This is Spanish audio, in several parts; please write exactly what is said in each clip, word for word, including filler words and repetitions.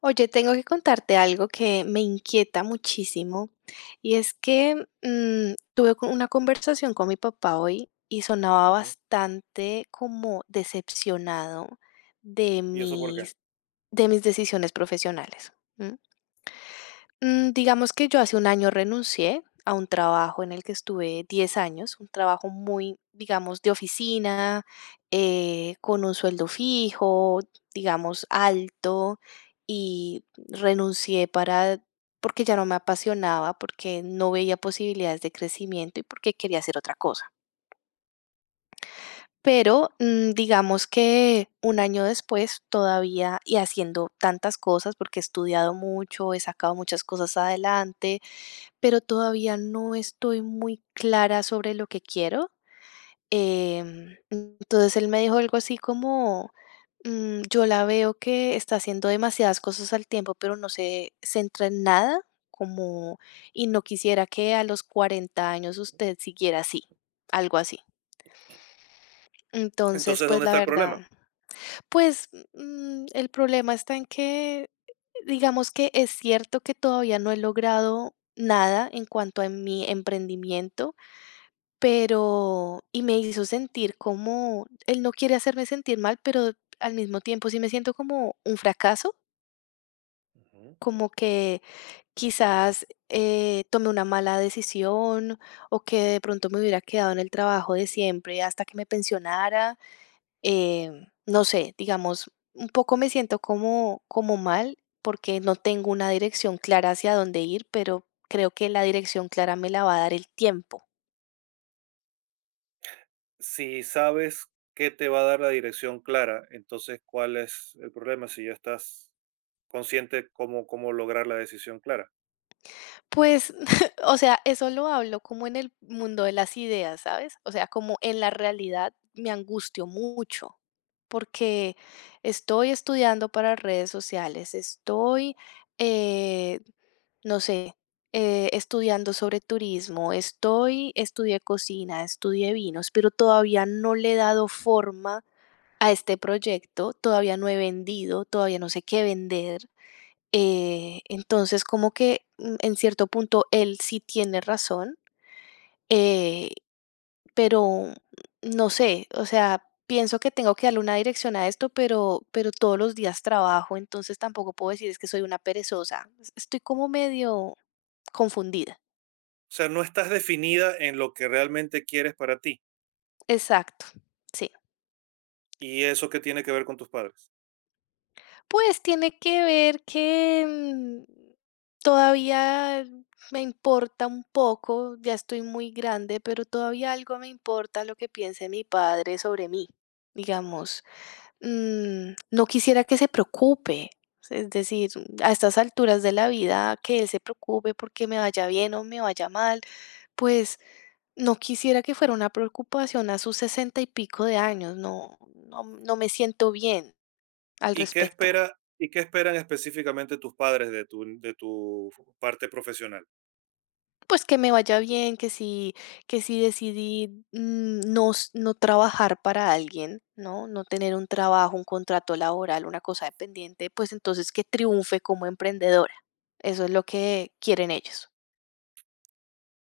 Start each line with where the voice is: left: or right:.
left: Oye, tengo que contarte algo que me inquieta muchísimo y es que mm, tuve co- una conversación con mi papá hoy y sonaba
right: Ujú.
left: bastante como decepcionado de
right: ¿Y eso por qué?
left: mis, de mis decisiones profesionales. Mm, digamos que yo hace un año renuncié a un trabajo en el que estuve diez años, un trabajo muy, digamos, de oficina, eh, con un sueldo fijo, digamos, alto, y renuncié para, porque ya no me apasionaba, porque no veía posibilidades de crecimiento y porque quería hacer otra cosa. Pero mm, digamos que un año después todavía y haciendo tantas cosas, porque he estudiado mucho, he sacado muchas cosas adelante, pero todavía no estoy muy clara sobre lo que quiero. Em, entonces él me dijo algo así como, mm, yo la veo que está haciendo demasiadas cosas al tiempo, pero no se centra en nada, como, y no quisiera que a los cuarenta años usted siguiera así, algo así. Entonces,
right: Entonces,
left: pues
right: ¿dónde
left: la
right: está el
left: verdad,
right: problema?
left: pues mm, el problema está en que, digamos que es cierto que todavía no he logrado nada en cuanto a mi emprendimiento. Pero y me hizo sentir como él no quiere hacerme sentir mal, pero al mismo tiempo sí me siento como un fracaso,
right: Ujú.
left: como que quizás, eh, tomé una mala decisión o que de pronto me hubiera quedado en el trabajo de siempre hasta que me pensionara, em, no sé, digamos, un poco me siento como como mal, porque no tengo una dirección clara hacia dónde ir, pero creo que la dirección clara me la va a dar el tiempo.
right: Si sabes qué te va a dar la dirección clara, entonces, ¿cuál es el problema si ya estás consciente cómo, cómo lograr la decisión clara?
left: Pues, o sea, eso lo hablo como en el mundo de las ideas, ¿sabes? O sea, como en la realidad me angustio mucho porque estoy estudiando para redes sociales, estoy, eh, no sé, eh, estudiando sobre turismo, estoy, estudié cocina, estudié vinos, pero todavía no le he dado forma a este proyecto, todavía no he vendido, todavía no sé qué vender. Eh, entonces, como que, mm, en cierto punto él sí tiene razón, eh, pero no sé, o sea, pienso que tengo que darle una dirección a esto, pero pero todos los días trabajo, entonces tampoco puedo decir es que soy una perezosa. Es estoy como medio confundida.
right: O sea, no estás definida en lo que realmente quieres para ti,
left: Exacto, sí.
right: y eso, que tiene que ver con tus padres?
left: Pues tiene que ver que, mm, todavía me importa un poco, ya estoy muy grande, pero todavía algo me importa lo que piense mi padre sobre mí. Digamos, mm, no quisiera que se preocupe, es decir, a estas alturas de la vida, que él se preocupe porque me vaya bien o me vaya mal, pues no quisiera que fuera una preocupación a sus sesenta y pico de años, no, no, no me siento bien al
right: ¿Y qué
left: respecto.
right: espera? ¿Y qué esperan específicamente tus padres de tu, de tu parte profesional?
left: Pues que me vaya bien, que si, que si decidí mm, no, s- no trabajar para alguien, ¿no? No tener un trabajo, un contrato laboral, una cosa dependiente, pues entonces que triunfe como emprendedora. Eso es lo que quieren ellos.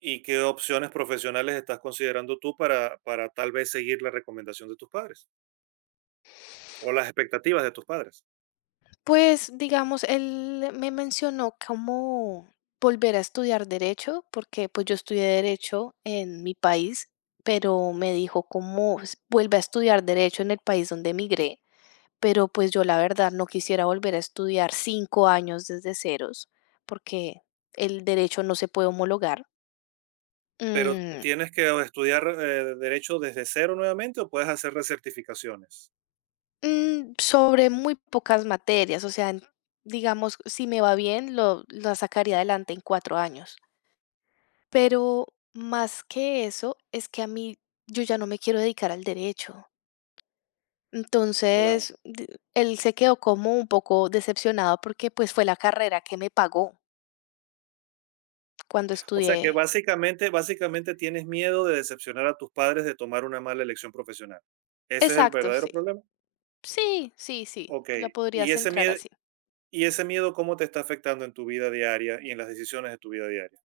right: ¿Y qué opciones profesionales estás considerando tú para, para tal vez seguir la recomendación de tus padres? ¿O las expectativas de tus padres?
left: Pues digamos, él me mencionó cómo volver a estudiar derecho, porque pues yo estudié derecho en mi país, pero me dijo cómo vuelve a estudiar derecho en el país donde emigré. Pero, pues, yo la verdad no quisiera volver a estudiar cinco años desde ceros, porque el derecho no se puede homologar,
right: Pero
left: mm,
right: ¿tienes que estudiar eh, derecho desde cero nuevamente, o puedes hacer recertificaciones?
left: mm, sobre muy pocas materias, o sea, en digamos, si me va bien, lo la sacaría adelante en cuatro años. Pero más que eso, es que a mí yo ya no me quiero dedicar al derecho.
right: Claro.
left: Entonces, d Él se quedó como un poco decepcionado porque, pues, fue la carrera que me pagó cuando
right: O sea que
left: estudié.
right: básicamente, básicamente tienes miedo de decepcionar a tus padres, de tomar una mala elección profesional. ¿Ese es el
left: Exacto, sí.
right: verdadero problema?
left: Sí, sí, sí,
right: Ok.
left: la
right: ¿Y
left: podrías
right: ese
left: entrar
right: miedo,
left: así.
right: y ese miedo cómo te está afectando en tu vida diaria y en las decisiones de tu vida diaria?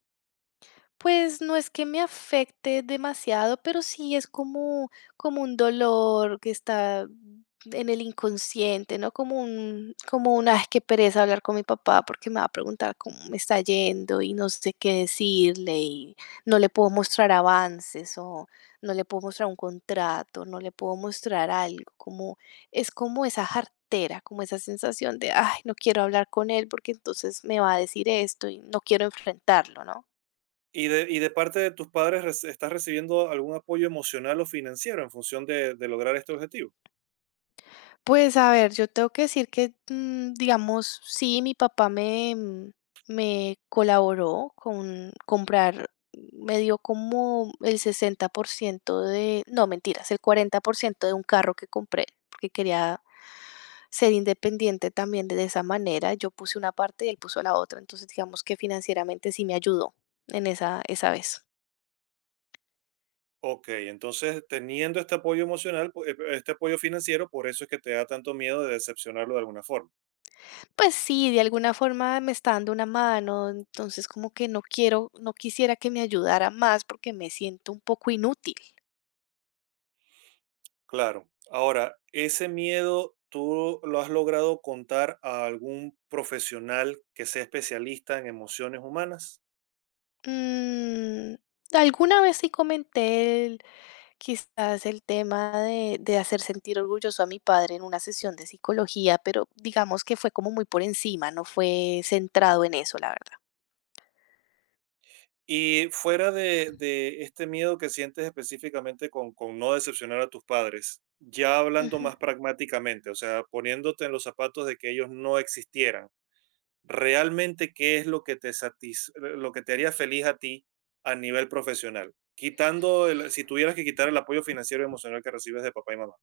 left: Pues no es que me afecte demasiado, pero sí es como, como un dolor que está en el inconsciente, ¿no? Como un, como una, ay, qué pereza hablar con mi papá porque me va a preguntar cómo me está yendo y no sé qué decirle y no le puedo mostrar avances o no le puedo mostrar un contrato, no le puedo mostrar algo, como es como esa jartera, como esa sensación de, ay, no quiero hablar con él porque entonces me va a decir esto y no quiero enfrentarlo, ¿no?
right: ¿Y de, y de parte de tus padres reci- estás recibiendo algún apoyo emocional o financiero en función de de lograr este objetivo?
left: Pues a ver, yo tengo que decir que, mm, digamos, sí, mi papá me, mm, me colaboró con comprar, mm, me dio como el sesenta por ciento de, no, mentiras, el cuarenta por ciento de un carro que compré, porque quería ser independiente también de esa manera. Yo puse una parte y él puso la otra, entonces digamos que financieramente sí me ayudó en esa, esa vez.
right: Ok, entonces, teniendo este apoyo emocional, pu- eh, este apoyo financiero, por eso es que te da tanto miedo de decepcionarlo de alguna forma.
left: Pues sí, de alguna forma me está dando una mano, entonces como que no quiero, no quisiera que me ayudara más porque me siento un poco inútil.
right: Claro. Ahora, ese miedo, ¿tú lo has logrado contar a algún profesional que sea especialista en emociones humanas?
left: Mm, Alguna vez sí comenté el- quizás el tema de, de hacer sentir orgulloso a mi padre en una sesión de psicología, pero digamos que fue como muy por encima, no fue centrado en eso, la verdad.
right: Y fuera de, de este miedo que sientes específicamente con, con no decepcionar a tus padres, ya hablando
left: Ujú.
right: más pragmáticamente, o sea, poniéndote en los zapatos de que ellos no existieran. Realmente, ¿qué es lo que te satis- eh, lo que te haría feliz a ti a nivel profesional, quitando el- si tuvieras que quitar el apoyo financiero y emocional que recibes de papá y mamá?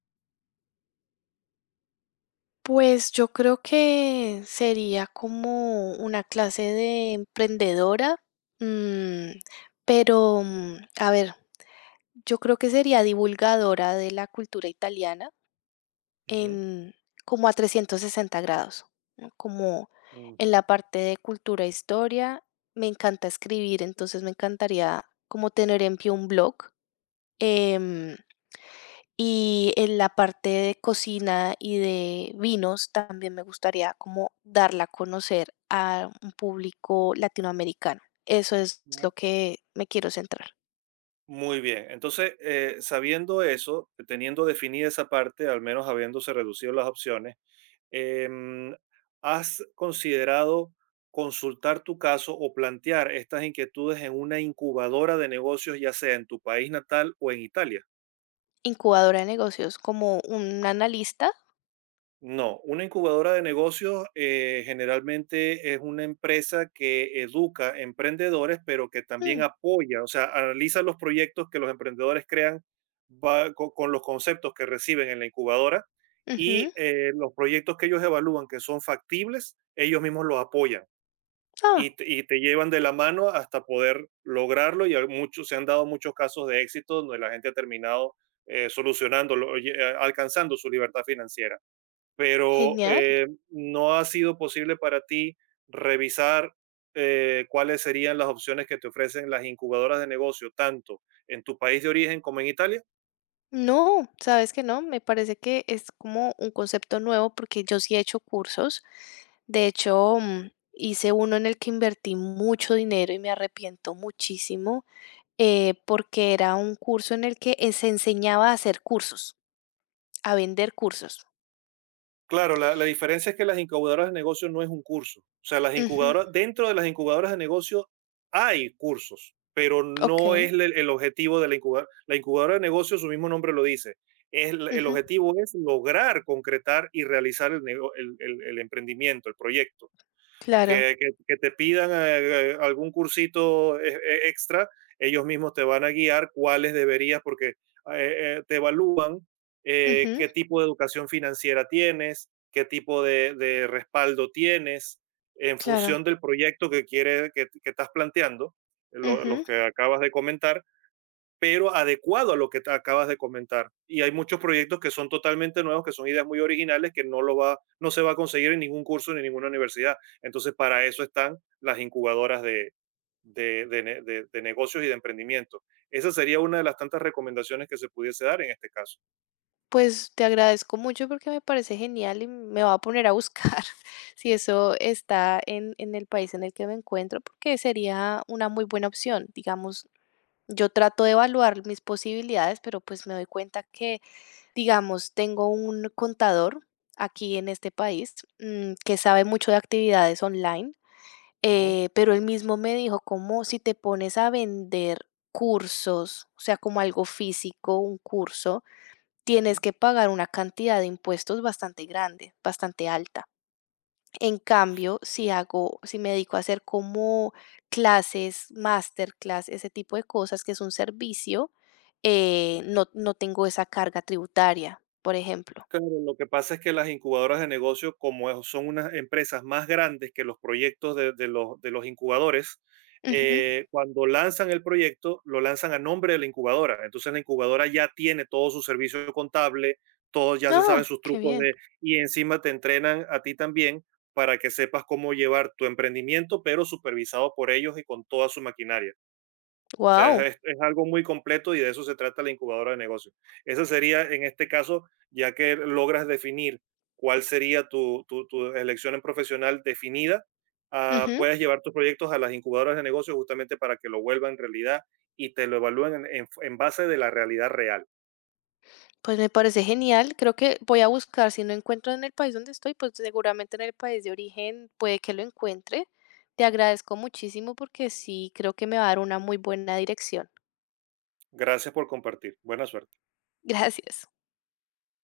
left: Pues yo creo que sería como una clase de emprendedora, mm, pero mm, a ver, yo creo que sería divulgadora de la cultura italiana
right: Ujú.
left: en como a trescientos sesenta grados, ¿no? Como en la
right: Ujú.
left: parte de cultura e historia. Me encanta escribir, entonces me encantaría como tener en pie un blog. em, y en la parte de cocina y de vinos también me gustaría como darla a conocer a un público latinoamericano. Eso es lo
right: Mu-
left: que me quiero centrar.
right: Muy bien, entonces, eh, sabiendo eso, teniendo definida esa parte, al menos habiéndose reducido las opciones, em, ¿has considerado consultar tu caso o plantear estas inquietudes en una incubadora de negocios, ya sea en tu país natal o en Italia?
left: Incubadora de negocios, como un analista.
right: No, una incubadora de negocios eh, generalmente es una empresa que educa emprendedores, pero que
left: Mm,
right: también apoya, o sea, analiza los proyectos que los emprendedores crean va- co- con los conceptos que reciben en la incubadora,
left: ujú.
right: y eh, los proyectos que ellos evalúan que son factibles, ellos mismos los apoyan y
left: Ah,
right: te, y te llevan de la mano hasta poder lograrlo. Y hay muchos, se han dado muchos casos de éxito donde la gente ha terminado eh, solucionándolo, oye, eh, alcanzando su libertad financiera, pero
left: genial.
right: eh, no ha sido posible para ti revisar eh, ¿cuáles serían las opciones que te ofrecen las incubadoras de negocio, tanto en tu país de origen como en Italia?
left: No, sabes que no, me parece que es como un concepto nuevo porque yo sí he hecho cursos. De hecho, mm, hice uno en el que invertí mucho dinero y me arrepiento muchísimo, eh, porque era un curso en el que, eh, se enseñaba a hacer cursos, a vender cursos.
right: Claro, la, la diferencia es que las incubadoras de negocio no es un curso. O sea, las
left: Ujú,
right: incubadoras, dentro de las incubadoras de negocio hay cursos, pero no
left: okey,
right: es el, el objetivo de la incubadora. La incubadora de negocio, su mismo nombre lo dice. Es, el el
left: ujú,
right: objetivo es lograr concretar y realizar el nego- el- el- el emprendimiento, el proyecto
left: claro,
right: que, que- que te pidan eh, algún cursito eh, eh, extra, ellos mismos te van a guiar cuáles deberías, porque eh, eh, te evalúan eh,
left: ujú,
right: qué tipo de educación financiera tienes, qué tipo de, de respaldo tienes, en
left: claro,
right: función del proyecto que, quiere, que, que estás planteando, lo- los
left: ujú.
right: que acabas de comentar, pero adecuado a lo que te acabas de comentar. Y hay muchos proyectos que son totalmente nuevos, que son ideas muy originales, que no, lo va, no se va a conseguir en ningún curso ni en ninguna universidad. Entonces, para eso están las incubadoras de, de, de, ne- de de negocios y de emprendimiento. Esa sería una de las tantas recomendaciones que se pudiese dar en este caso.
left: Pues, te agradezco mucho porque me parece genial y me va a poner a buscar si eso está en en el país en el que me encuentro, porque sería una muy buena opción. Digamos, yo trato de evaluar mis posibilidades, pero, pues, me doy cuenta que digamos, tengo un contador aquí en este país, mm, que sabe mucho de actividades online,
right: Ujú,
left: eh, pero él mismo me dijo como si te pones a vender cursos, o sea, como algo físico, un curso, tienes
right: ujú.
left: que pagar una cantidad de impuestos bastante grande, bastante alta. En cambio, si hago, si me dedico a hacer como clases, masterclass, ese tipo de cosas, que es un servicio, eh, no, no tengo esa carga tributaria, por ejemplo.
right: Claro, lo que pasa es que las incubadoras de negocio, como es- son unas empresas más grandes que los proyectos de, de los, de los incubadores,
left: Ujú.
right: eh, cuando lanzan el proyecto, lo lanzan a nombre de la incubadora. Entonces, la incubadora ya tiene todo su servicio contable, todos ya se
left: Ah,
right: saben sus
left: qué
right: trucos
left: bien.
right: de, y encima te entrenan a ti también para que sepas cómo llevar tu emprendimiento, pero supervisado por ellos y con toda su maquinaria. O
left: Wow.
right: sea, es, es algo muy completo, y de eso se trata la incubadora de negocios. Esa sería, en este caso, ya que logras definir cuál sería tu, tu, tu elección en profesional definida, ah,
left: Ujú.
right: puedes llevar tus proyectos a las incubadoras de negocios justamente para que lo vuelvan realidad y te lo evalúen en en- en base de la realidad real.
left: Pues me parece genial. Creo que voy a buscar, si no encuentro en el país donde estoy, pues seguramente en el país de origen puede que lo encuentre. Te agradezco muchísimo porque sí, creo que me va a dar una muy buena dirección.
right: Gracias por compartir. Buena suerte.
left: Gracias.